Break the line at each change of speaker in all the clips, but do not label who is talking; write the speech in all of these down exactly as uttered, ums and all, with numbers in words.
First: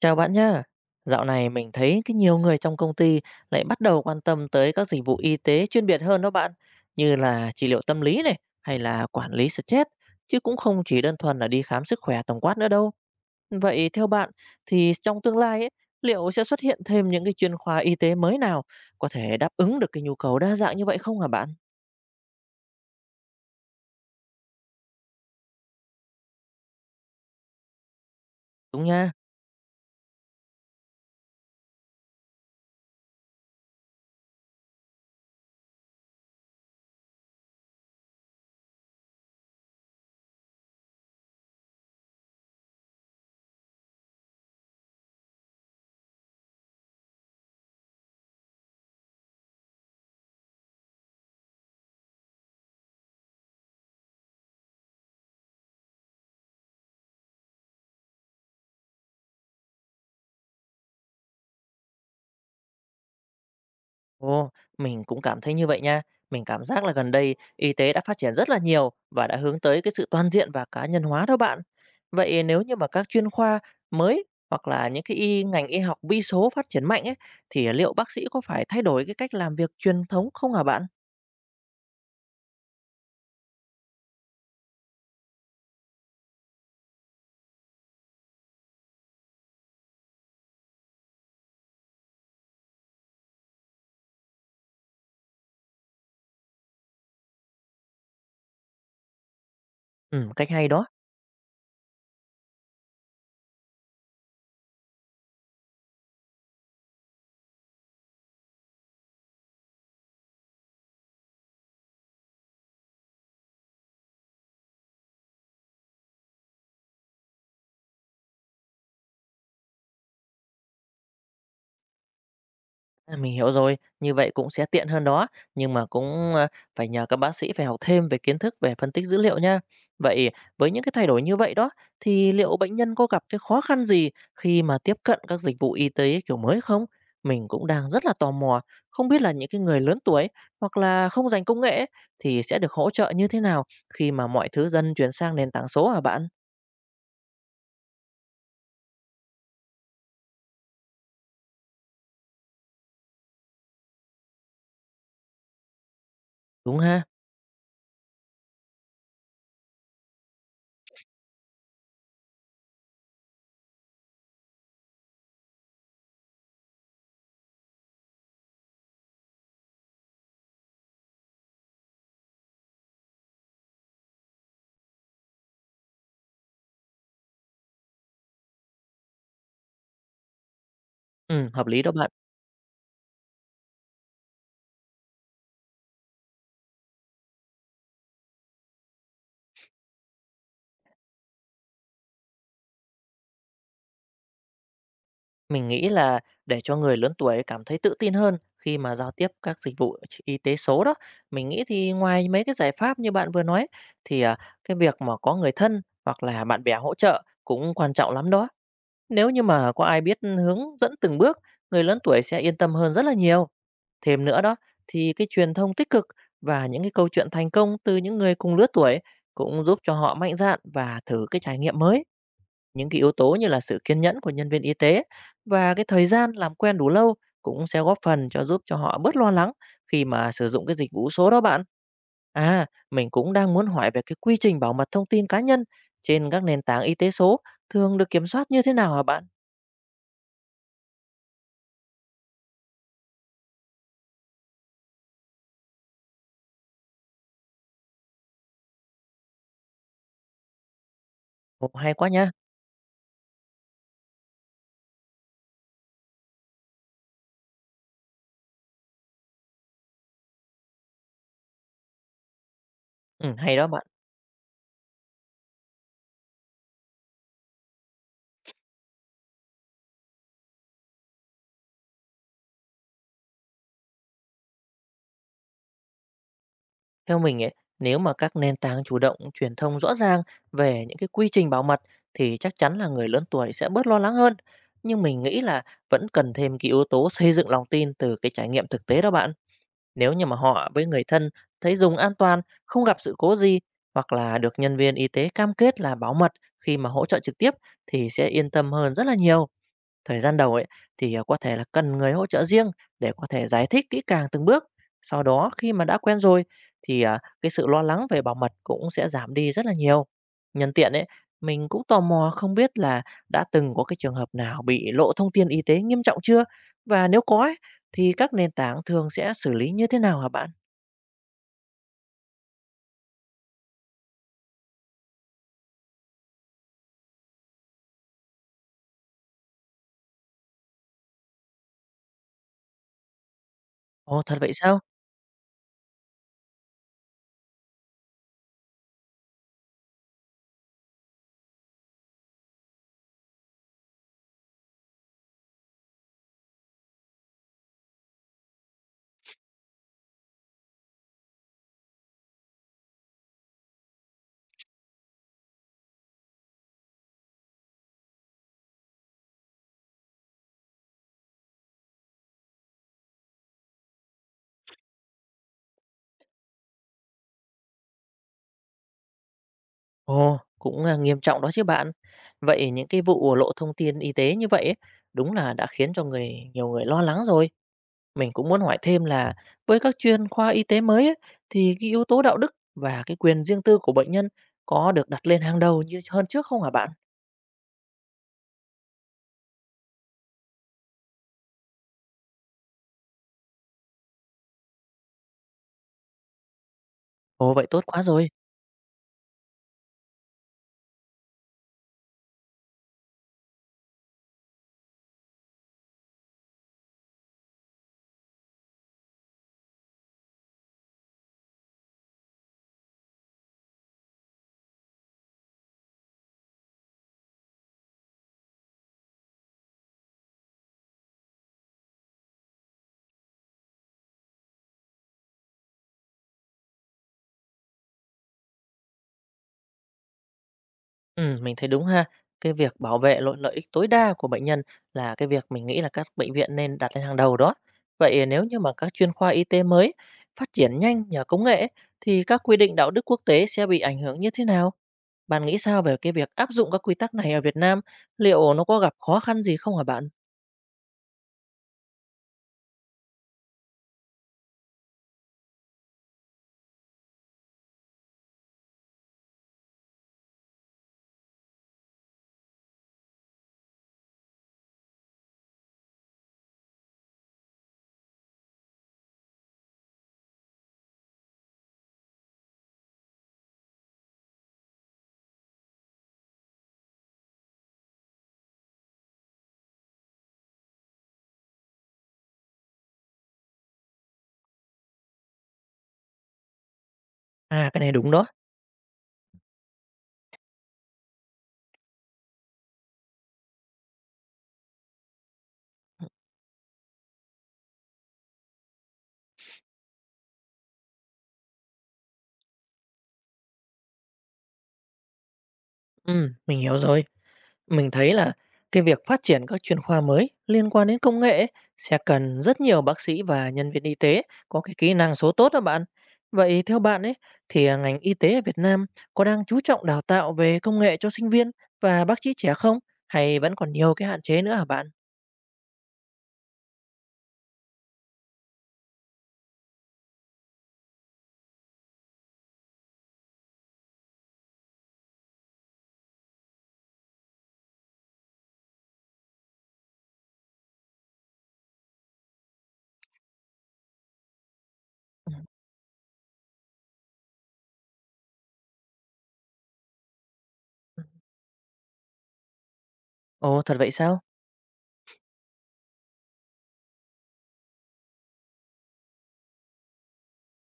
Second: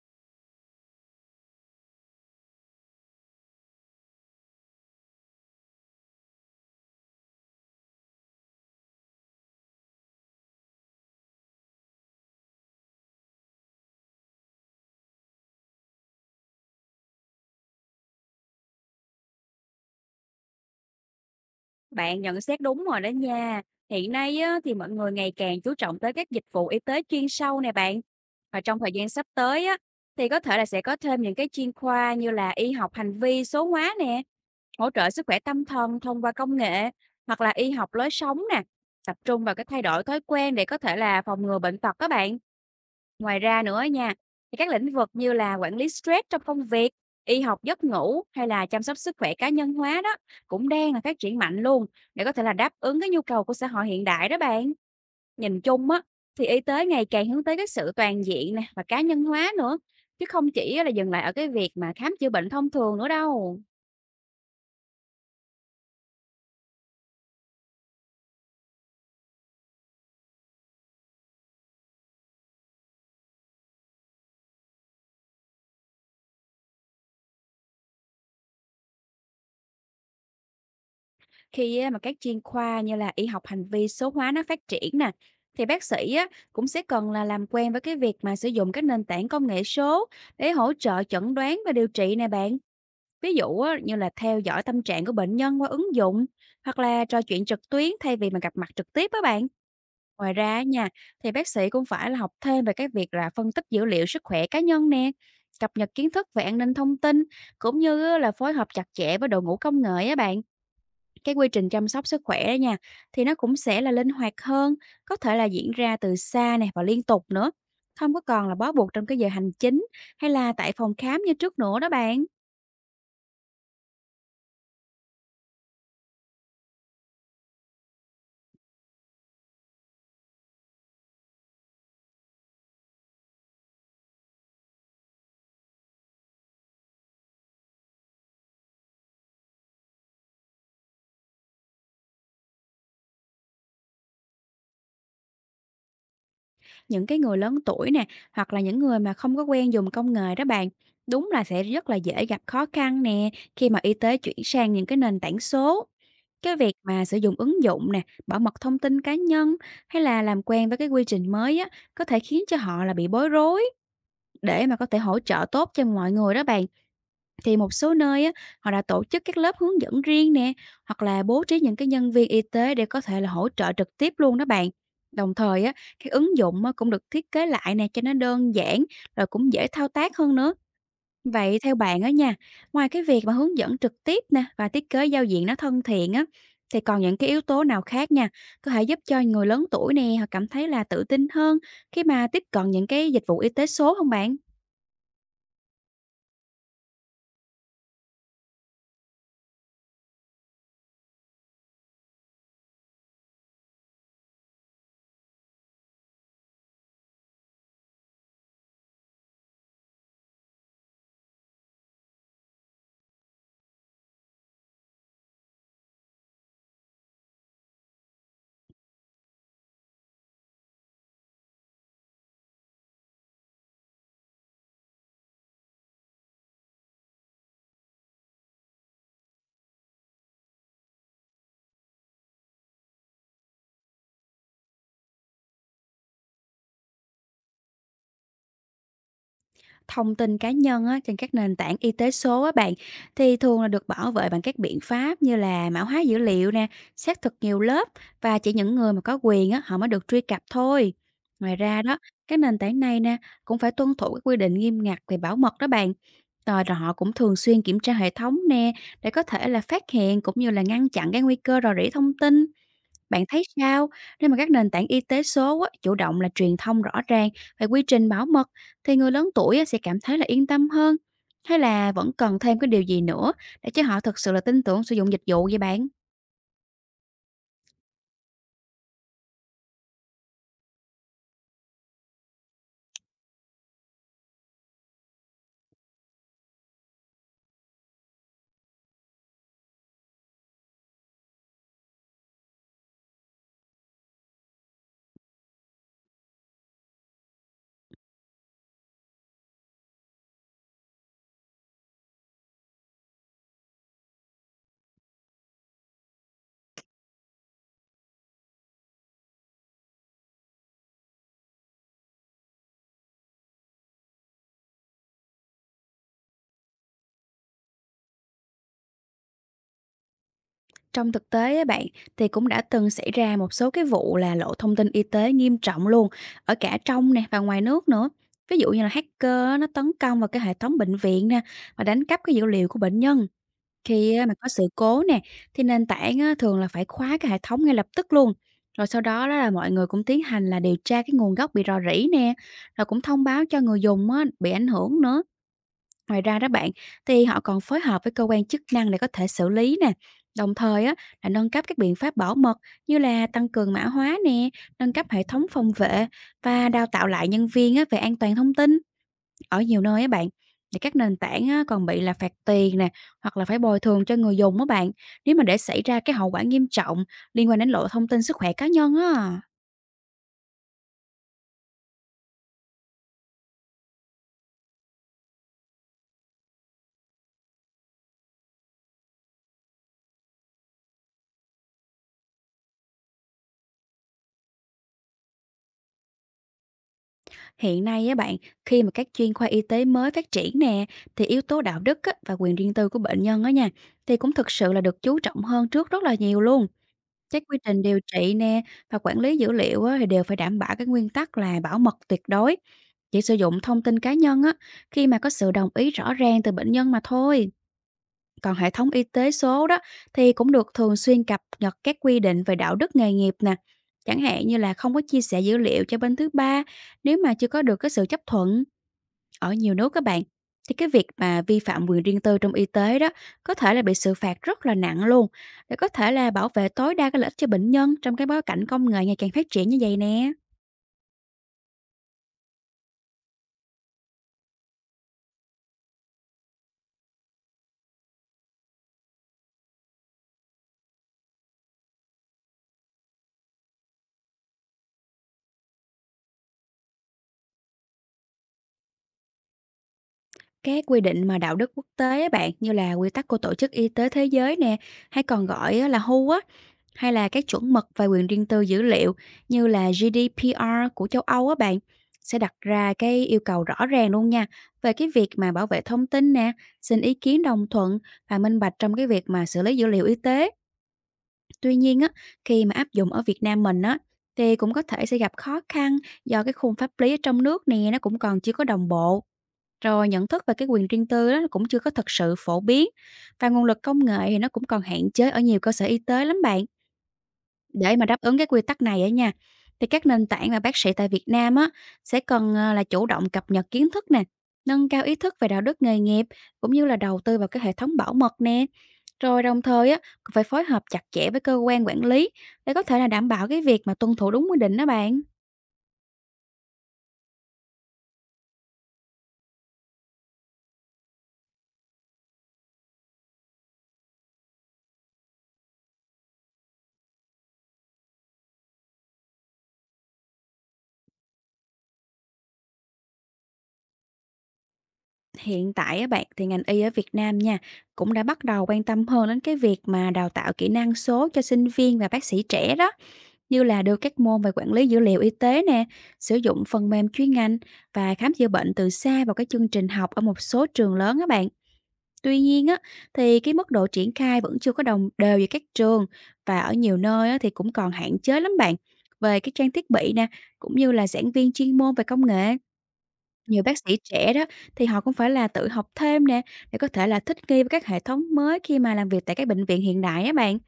Chào bạn nhá. Dạo này mình thấy cái nhiều người trong công ty lại bắt đầu quan tâm tới các dịch vụ y tế chuyên biệt hơn đó bạn, như là trị liệu tâm lý này hay là quản lý stress, chứ cũng không chỉ đơn thuần là đi khám sức khỏe tổng quát nữa đâu. Vậy theo bạn thì trong tương lai ấy, liệu sẽ xuất hiện thêm những cái chuyên khoa y tế mới nào có thể đáp ứng được cái nhu cầu đa dạng như vậy không hả bạn?
Bạn nhận xét đúng rồi đó nha. Hiện nay á, thì mọi người ngày càng chú trọng tới các dịch vụ y tế chuyên sâu nè bạn. Và trong
Đúng
thời gian
nha.
sắp tới á, thì có thể là sẽ có thêm những cái chuyên khoa như là y học hành vi số hóa nè, hỗ trợ sức khỏe tâm thần thông qua công nghệ, hoặc là y học lối sống nè, tập trung vào cái thay đổi thói quen để có thể là phòng ngừa bệnh tật các bạn. Ngoài ra nữa nha, thì các lĩnh vực như là quản lý stress trong công việc, y học giấc ngủ hay là chăm sóc sức khỏe cá nhân hóa đó cũng đang là phát triển mạnh luôn để có thể là đáp ứng cái nhu cầu của xã hội hiện đại đó bạn. Nhìn chung á, thì y tế ngày càng hướng tới cái sự toàn diện nè và cá nhân hóa nữa, chứ không chỉ á là dừng lại ở cái việc mà khám chữa bệnh thông thường nữa đâu.
Ồ, mình cũng cảm thấy như vậy nha. Mình cảm giác là gần đây y tế đã phát triển rất là nhiều và đã hướng tới cái sự toàn diện và cá nhân hóa đó bạn. Vậy nếu như mà các chuyên khoa mới hoặc là những cái y ngành y học vi số phát triển mạnh ấy thì liệu bác sĩ có phải thay đổi cái cách làm việc truyền thống không hả bạn?
Khi á mà các chuyên khoa như là y học hành vi số hóa nó phát triển nè, thì bác sĩ á, cũng sẽ cần là làm quen với cái việc mà sử dụng các nền tảng công nghệ số để hỗ trợ chẩn đoán và điều trị nè bạn. Ví dụ á, như là theo dõi tâm trạng của bệnh nhân qua ứng dụng, hoặc là trò chuyện trực tuyến thay vì mà gặp mặt trực tiếp á bạn.
Ừ,
Ngoài
cách
ra á
hay đó.
nha, thì bác sĩ cũng phải là học thêm về cái việc là phân tích dữ liệu sức khỏe cá nhân nè, cập nhật kiến thức về an ninh thông tin, cũng như á là phối hợp chặt chẽ với đội ngũ công nghệ á bạn. Cái quy trình chăm sóc sức khỏe đó nha, thì nó cũng sẽ là linh hoạt hơn, có thể là diễn ra từ xa nè và liên tục nữa, không có còn là bó buộc trong cái giờ hành chính hay là tại phòng khám như trước nữa đó bạn.
À, mình hiểu rồi, như vậy cũng sẽ tiện hơn đó, nhưng mà cũng, a, phải nhờ các bác sĩ phải học thêm về kiến thức về phân tích dữ liệu nha. Vậy với những cái thay đổi như vậy đó, thì liệu bệnh nhân có gặp cái khó khăn gì khi mà tiếp cận các dịch vụ y tế kiểu mới không? Mình cũng đang rất là tò mò, không biết là những cái người lớn tuổi hoặc là không dành công nghệ ấy, thì sẽ được hỗ trợ như thế nào khi mà mọi thứ dần chuyển sang nền tảng số hả bạn?
Những cái người lớn tuổi nè, hoặc là những người mà không có quen dùng công nghệ đó bạn, đúng là sẽ rất là dễ gặp khó khăn nè, khi mà y tế chuyển sang những cái nền tảng số. Cái việc
Đúng ha?
mà sử dụng ứng dụng nè, bảo mật thông tin cá nhân, hay là làm quen với cái quy trình mới á, có thể khiến cho họ là bị bối rối. Để mà có thể hỗ trợ tốt cho mọi người đó bạn, thì một số nơi á, họ đã tổ chức các lớp hướng dẫn riêng nè, hoặc là bố trí những cái nhân viên y tế để có thể là hỗ trợ trực tiếp luôn đó bạn. Đồng thời á, cái ứng dụng á, cũng được thiết kế lại nè cho nó đơn giản, rồi cũng dễ thao tác hơn nữa.
Ừ,
Vậy
hợp
theo
lý đó
bạn á
bạn.
nha, ngoài cái việc mà hướng dẫn trực tiếp nè và thiết kế giao diện nó thân thiện á, thì còn những cái yếu tố nào khác nha, có thể giúp cho người lớn tuổi nè họ cảm thấy là tự tin hơn khi mà tiếp cận những cái dịch vụ y tế số không bạn?
Mình nghĩ là để cho người lớn tuổi cảm thấy tự tin hơn khi mà giao tiếp các dịch vụ ch- y tế số đó, mình nghĩ thì ngoài mấy cái giải pháp như bạn vừa nói thì à, cái việc mà có người thân hoặc là bạn bè hỗ trợ cũng quan trọng lắm đó. Nếu như mà có ai biết hướng dẫn từng bước, người lớn tuổi sẽ yên tâm hơn rất là nhiều. Thêm nữa đó thì cái truyền thông tích cực và những cái câu chuyện thành công từ những người cùng lứa tuổi cũng giúp cho họ mạnh dạn và thử cái trải nghiệm mới. Những cái yếu tố như là sự kiên nhẫn của nhân viên y tế và cái thời gian làm quen đủ lâu cũng sẽ góp phần cho giúp cho họ bớt lo lắng khi mà sử dụng cái dịch vụ số đó bạn. À, mình cũng đang muốn hỏi về cái quy trình bảo mật thông tin cá nhân trên các nền tảng y tế số thường được kiểm soát như thế nào hả bạn?
Thông tin cá nhân á, trên các nền tảng y tế số á bạn, thì thường là được bảo vệ bằng các biện pháp như là mã hóa dữ liệu nè, xác thực nhiều lớp, và chỉ những người mà có quyền á, họ mới được truy cập thôi. Ngoài
Ồ,
ra
hay
đó,
quá nha.
các nền tảng này nè cũng phải tuân thủ các quy định nghiêm ngặt về bảo mật đó bạn. Rồi là họ cũng thường xuyên kiểm tra hệ thống nè để có thể là phát hiện cũng như là ngăn chặn cái nguy cơ rò rỉ thông tin. Bạn
Ừ,
thấy
hay đó bạn.
sao, nếu mà các nền tảng y tế số á, chủ động là truyền thông rõ ràng về quy trình bảo mật, thì người lớn tuổi á, sẽ cảm thấy là yên tâm hơn, hay là vẫn cần thêm cái điều gì nữa để cho họ thực sự là tin tưởng sử dụng dịch vụ vậy bạn?
Theo mình ấy, nếu mà các nền tảng chủ động truyền thông rõ ràng về những cái quy trình bảo mật thì chắc chắn là người lớn tuổi sẽ bớt lo lắng hơn. Nhưng mình nghĩ là vẫn cần thêm cái yếu tố xây dựng lòng tin từ cái trải nghiệm thực tế đó bạn. Nếu như mà họ với người thân thấy dùng an toàn, không gặp sự cố gì hoặc là được nhân viên y tế cam kết là bảo mật khi mà hỗ trợ trực tiếp thì sẽ yên tâm hơn rất là nhiều. Thời gian đầu ấy thì, ờ, có thể là cần người hỗ trợ riêng để có thể giải thích kỹ càng từng bước. Sau đó khi mà đã quen rồi thì, à, cái sự lo lắng về bảo mật cũng sẽ giảm đi rất là nhiều. Nhân tiện ấy, mình cũng tò mò không biết là đã từng có cái trường hợp nào bị lộ thông tin y tế nghiêm trọng chưa? Và nếu có ấy, thì các nền tảng thường sẽ xử lý như thế nào hả bạn?
Trong thực tế á bạn, thì cũng đã từng xảy ra một số cái vụ là lộ thông tin y tế nghiêm trọng luôn, ở cả trong nè và ngoài nước nữa. Ví dụ như là hacker á, nó tấn công vào cái hệ thống bệnh viện nè và đánh cắp cái dữ liệu của bệnh nhân. Khi
Ồ,
á mà
thật
có
vậy
sự
sao?
cố nè, thì nền tảng á thường là phải khóa cái hệ thống ngay lập tức luôn. Rồi sau đó đó là mọi người cũng tiến hành là điều tra cái nguồn gốc bị rò rỉ nè, rồi cũng thông báo cho người dùng á bị ảnh hưởng nữa. Ngoài ra đó bạn, thì họ còn phối hợp với cơ quan chức năng để có thể xử lý nè. Đồng thời á là nâng cấp các biện pháp bảo mật như là tăng cường mã hóa nè, nâng cấp hệ thống phòng vệ, và đào tạo lại nhân viên á về an toàn thông tin. Ở nhiều nơi á bạn, thì các nền tảng á còn bị là phạt tiền nè, hoặc là phải bồi thường cho người dùng á bạn, nếu mà để xảy ra cái hậu quả nghiêm trọng liên quan đến lộ thông tin sức khỏe cá nhân á.
Ồ, cũng, a, nghiêm trọng đó chứ bạn. Vậy những cái vụ lộ thông tin y tế như vậy ấy, đúng là đã khiến cho người nhiều người lo lắng rồi. Mình cũng muốn hỏi thêm là với các chuyên khoa y tế mới ấy, thì cái yếu tố đạo đức và cái quyền riêng tư của bệnh nhân có được đặt lên hàng đầu như hơn trước không hả bạn?
Hiện nay á bạn, khi mà các chuyên khoa y tế mới phát triển nè, thì yếu tố đạo đức á, và quyền riêng tư của bệnh nhân á nha, thì cũng thực sự là được chú trọng hơn trước rất là nhiều luôn. Các
Ồ,
quy
vậy tốt
trình điều
quá rồi.
trị nè và quản lý dữ liệu á, thì đều phải đảm bảo cái nguyên tắc là bảo mật tuyệt đối. Chỉ sử dụng thông tin cá nhân á, khi mà có sự đồng ý rõ ràng từ bệnh nhân mà thôi. Còn hệ thống y tế số đó thì cũng được thường xuyên cập nhật các quy định về đạo đức nghề nghiệp nè, chẳng hạn như là không có chia sẻ dữ liệu cho bên thứ ba nếu mà chưa có được cái sự chấp thuận. Ở nhiều nước các bạn, thì cái việc mà vi phạm quyền riêng tư trong y tế đó có thể là bị xử phạt rất là nặng luôn, để có thể là bảo vệ tối đa cái lợi ích cho bệnh nhân trong cái bối cảnh công nghệ ngày càng phát triển như vậy nè.
Ừ, mình thấy đúng ha. Cái việc bảo vệ lợi lợi ích tối đa của bệnh nhân là cái việc mình nghĩ là các bệnh viện nên đặt lên hàng đầu đó. Vậy nếu như mà các chuyên khoa y tế mới phát triển nhanh nhờ công nghệ ấy, thì các quy định đạo đức quốc tế sẽ bị ảnh hưởng như thế nào? Bạn nghĩ sao về cái việc áp dụng các quy tắc này ở Việt Nam? Liệu nó có gặp khó khăn gì không hả bạn?
Các quy định mà đạo đức quốc tế á bạn, như là quy tắc của Tổ chức Y tế Thế giới nè, hay còn gọi á là hu, á, hay là các chuẩn mực về quyền riêng tư dữ liệu như là giê đê pê rờ của châu Âu á bạn, sẽ đặt ra cái yêu cầu rõ ràng luôn nha về cái việc mà bảo vệ thông tin nè, xin ý kiến đồng thuận và minh bạch trong cái việc mà xử lý dữ liệu y tế. Tuy nhiên á, khi mà áp dụng ở Việt Nam mình á, thì cũng có thể sẽ gặp khó khăn do cái khung pháp lý ở trong nước nè nó cũng còn chưa có đồng bộ, rồi nhận thức về cái quyền riêng tư đó nó cũng chưa có thật sự phổ biến, và nguồn lực công nghệ thì nó cũng còn hạn chế ở nhiều cơ sở y tế lắm bạn.
À, cái này
Để mà
đúng
đáp
đó.
ứng cái quy tắc này á nha, thì các nền tảng và bác sĩ tại Việt Nam á sẽ cần à, là chủ động cập nhật kiến thức nè, nâng cao ý thức về đạo đức nghề nghiệp, cũng như là đầu tư vào cái hệ thống bảo mật nè. Rồi đồng thời á cũng phải phối hợp chặt chẽ với cơ quan quản lý để có thể là đảm bảo cái việc mà tuân thủ đúng quy định đó bạn.
Ừm, mình hiểu rồi. Mình thấy là cái việc phát triển các chuyên khoa mới liên quan đến công nghệ ấy, sẽ cần rất nhiều bác sĩ và nhân viên y tế có cái kỹ năng số tốt đó bạn. Vậy theo bạn ấy thì à, ngành y tế ở Việt Nam có đang chú trọng đào tạo về công nghệ cho sinh viên và bác sĩ trẻ không? Hay vẫn còn nhiều cái hạn chế nữa hả bạn?
Hiện tại á bạn, thì ngành y ở Việt Nam nha, cũng đã bắt đầu quan tâm hơn đến cái việc mà đào tạo kỹ năng số cho sinh viên và bác sĩ trẻ đó, như là đưa các môn về quản lý dữ liệu y tế nè, sử dụng phần mềm chuyên ngành và khám chữa bệnh từ xa vào cái chương trình học ở một số trường lớn á bạn. Tuy nhiên á, thì cái mức độ triển khai vẫn chưa có đồng
Ừm.
đều giữa các trường, và ở nhiều nơi á, thì cũng còn hạn chế lắm bạn, về cái trang thiết bị nè, cũng như là giảng viên chuyên môn về công nghệ.
Ồ,
Nhiều
thật
bác
vậy
sĩ
sao?
trẻ đó thì họ cũng phải là tự học thêm nè, để có thể là thích nghi với các hệ thống mới khi mà làm việc tại các bệnh viện hiện đại á bạn.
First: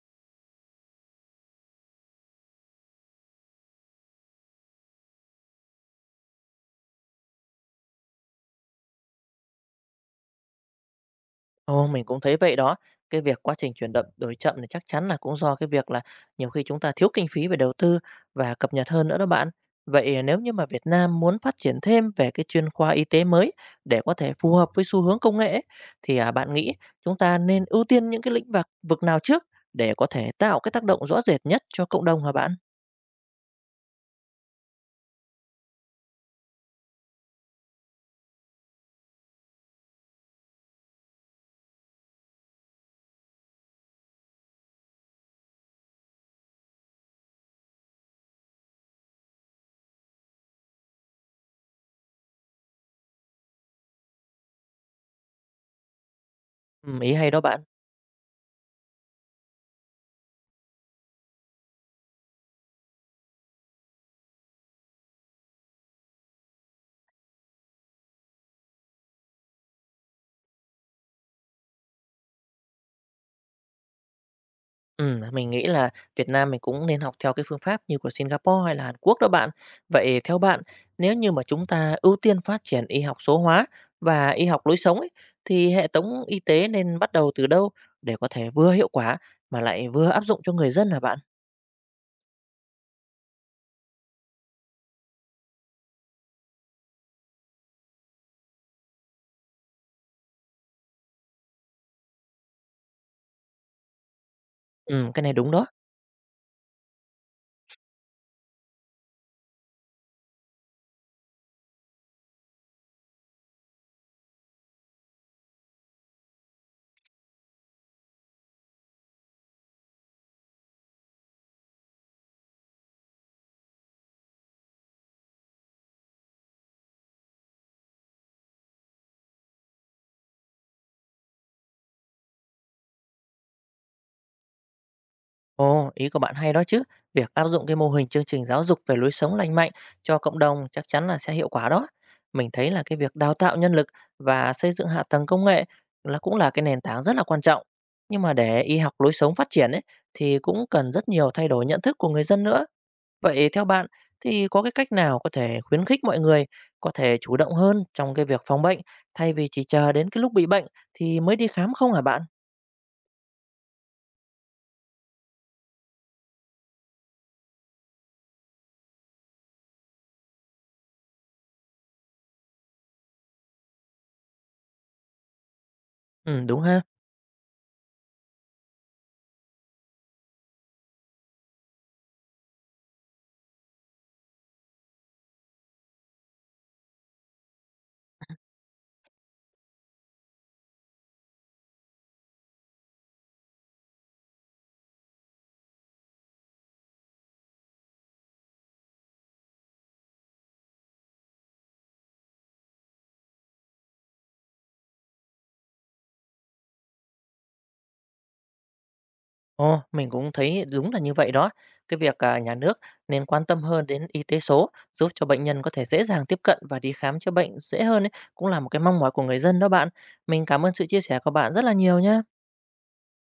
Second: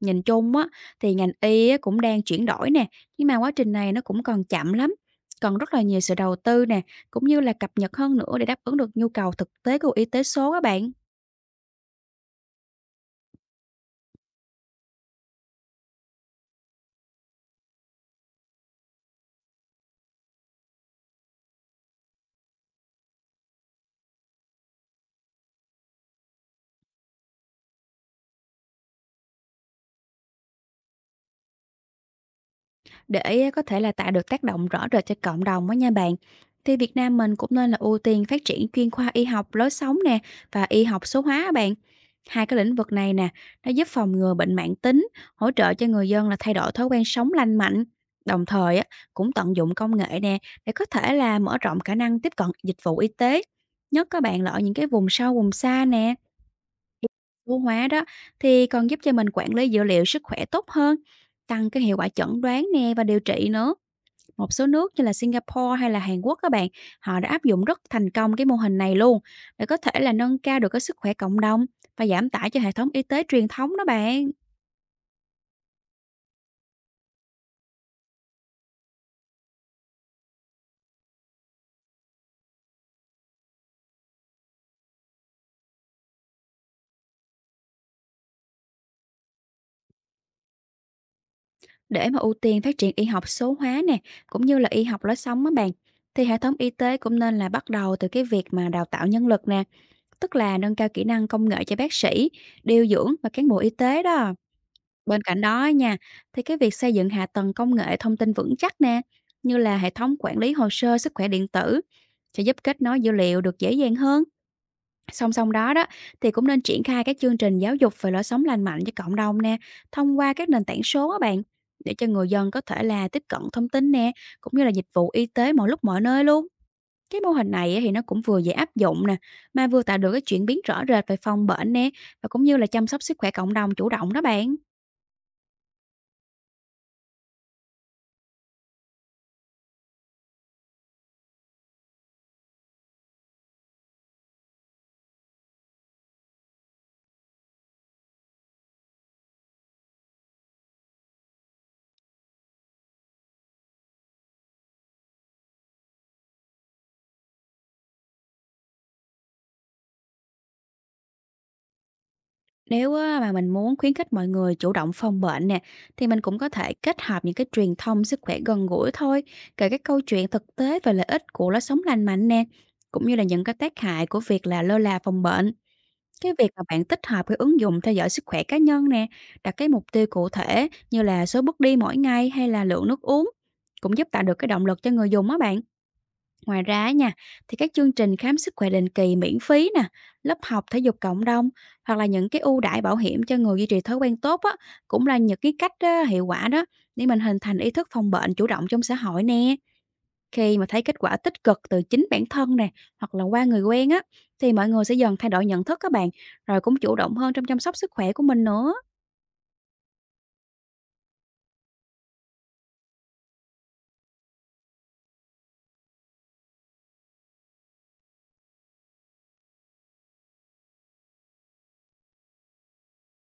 Nhìn chung á, thì ngành y á, cũng đang chuyển đổi nè, nhưng mà quá trình này nó cũng còn chậm lắm. Còn rất là nhiều sự đầu tư nè, cũng như là cập nhật hơn nữa để đáp ứng được nhu cầu thực tế của y tế số các bạn.
Ồ, mình cũng thấy vậy đó. Cái việc quá trình chuyển động đổi chậm thì chắc chắn là cũng do cái việc là nhiều khi chúng ta thiếu kinh phí về đầu tư và cập nhật hơn nữa đó bạn. Vậy à, nếu như mà Việt Nam muốn phát triển thêm về cái chuyên khoa y tế mới để có thể phù hợp với xu hướng công nghệ ấy, thì à, bạn nghĩ chúng ta nên ưu tiên những cái lĩnh vực vực nào trước để có thể tạo cái tác động rõ rệt nhất cho cộng đồng hả bạn?
Để có thể là tạo được tác động rõ rệt cho cộng đồng đó nha bạn. Thì Việt Nam mình cũng nên là ưu tiên phát triển chuyên khoa y học lối sống nè và y học số hóa á bạn. Hai cái lĩnh vực này nè, nó giúp phòng ngừa bệnh mãn tính, hỗ trợ cho người dân là thay đổi thói quen sống lành mạnh. Đồng thời á, cũng tận dụng công nghệ nè để có thể là mở rộng khả năng tiếp cận dịch vụ y tế, nhất các bạn là ở những cái vùng sâu, vùng xa nè.
Ừ, ý hay đó
Số
bạn.
hóa đó thì còn giúp cho mình quản lý dữ liệu sức khỏe tốt hơn, tăng cái hiệu quả chẩn đoán nè và điều trị nữa. Một số nước như là Singapore hay là Hàn Quốc các bạn, họ đã áp dụng rất thành công cái mô hình này luôn, để có thể là nâng cao được cái sức khỏe cộng đồng và giảm tải cho hệ thống y tế truyền thống đó bạn.
Ừm, mình nghĩ là Việt Nam mình cũng nên học theo cái phương pháp như của Singapore hay là Hàn Quốc đó bạn. Vậy theo bạn, nếu như mà chúng ta ưu tiên phát triển y học số hóa và y học lối sống ấy, thì hệ thống y tế nên bắt đầu từ đâu để có thể vừa hiệu quả mà lại vừa áp dụng cho người dân hả bạn?
Để mà ưu tiên phát triển y học số hóa nè, cũng như là y học lối sống đó bạn, thì hệ thống y tế cũng nên là bắt đầu từ cái việc mà đào tạo nhân lực nè, tức là nâng cao kỹ năng công nghệ cho bác sĩ, điều dưỡng và cán bộ y tế đó.
Ừm,
Bên
cái này
cạnh
đúng đó.
đó nha, thì cái việc xây dựng hạ tầng công nghệ thông tin vững chắc nè, như là hệ thống quản lý hồ sơ sức khỏe điện tử, sẽ giúp kết nối dữ liệu được dễ dàng hơn. Song song đó đó thì cũng nên triển khai các chương trình giáo dục về lối sống lành mạnh cho cộng đồng nè, thông qua các nền tảng số á bạn, để cho người dân có thể là tiếp cận thông tin nè, cũng như là dịch vụ y tế mọi lúc mọi nơi luôn. Cái mô hình này á thì nó cũng vừa dễ áp dụng nè, mà vừa tạo được cái chuyển biến rõ rệt về phòng bệnh nè và cũng như là chăm sóc sức khỏe cộng đồng chủ động đó bạn.
Ồ, ý của bạn hay đó chứ. Việc áp dụng cái mô hình chương trình giáo dục về lối sống lành mạnh cho cộng đồng chắc chắn là sẽ hiệu quả đó. Mình thấy là cái việc đào tạo nhân lực và xây dựng hạ tầng công nghệ là cũng là cái nền tảng rất là quan trọng. Nhưng mà để y học lối sống phát triển ấy, thì cũng cần rất nhiều thay đổi nhận thức của người dân nữa. Vậy theo bạn thì có cái cách nào có thể khuyến khích mọi người có thể chủ động hơn trong cái việc phòng bệnh thay vì chỉ chờ đến cái lúc bị bệnh thì mới đi khám không hả bạn?
Nếu á mà mình muốn khuyến khích mọi người chủ động phòng bệnh nè, thì mình cũng có thể kết hợp những cái truyền thông sức khỏe gần gũi thôi, kể các câu chuyện thực tế về lợi ích của lối sống lành mạnh nè, cũng như là những cái tác hại của việc là lơ là phòng bệnh. Cái
Ừ,
việc
đúng
mà
ha.
bạn tích hợp cái ứng dụng theo dõi sức khỏe cá nhân nè, đặt cái mục tiêu cụ thể như là số bước đi mỗi ngày hay là lượng nước uống, cũng giúp tạo được cái động lực cho người dùng á bạn. Ngoài ra á nha, thì các chương trình khám sức khỏe định kỳ miễn phí nè, lớp học thể dục cộng đồng, hoặc là những cái ưu đãi bảo hiểm cho người duy trì thói quen tốt á, cũng là những cái cách á, hiệu quả đó, để mình hình thành ý thức phòng bệnh chủ động trong xã hội nè. Khi mà thấy kết quả tích cực từ chính bản thân nè, hoặc là qua người quen á, thì mọi người sẽ dần thay đổi nhận thức các bạn, rồi cũng chủ động hơn trong chăm sóc sức khỏe của mình nữa.
Ồ, mình cũng thấy đúng là như vậy đó. Cái việc à, nhà nước nên quan tâm hơn đến y tế số, giúp cho bệnh nhân có thể dễ dàng tiếp cận và đi khám chữa bệnh dễ hơn ấy, cũng là một cái mong mỏi của người dân đó bạn. Mình cảm ơn sự chia sẻ của bạn rất là nhiều nhé.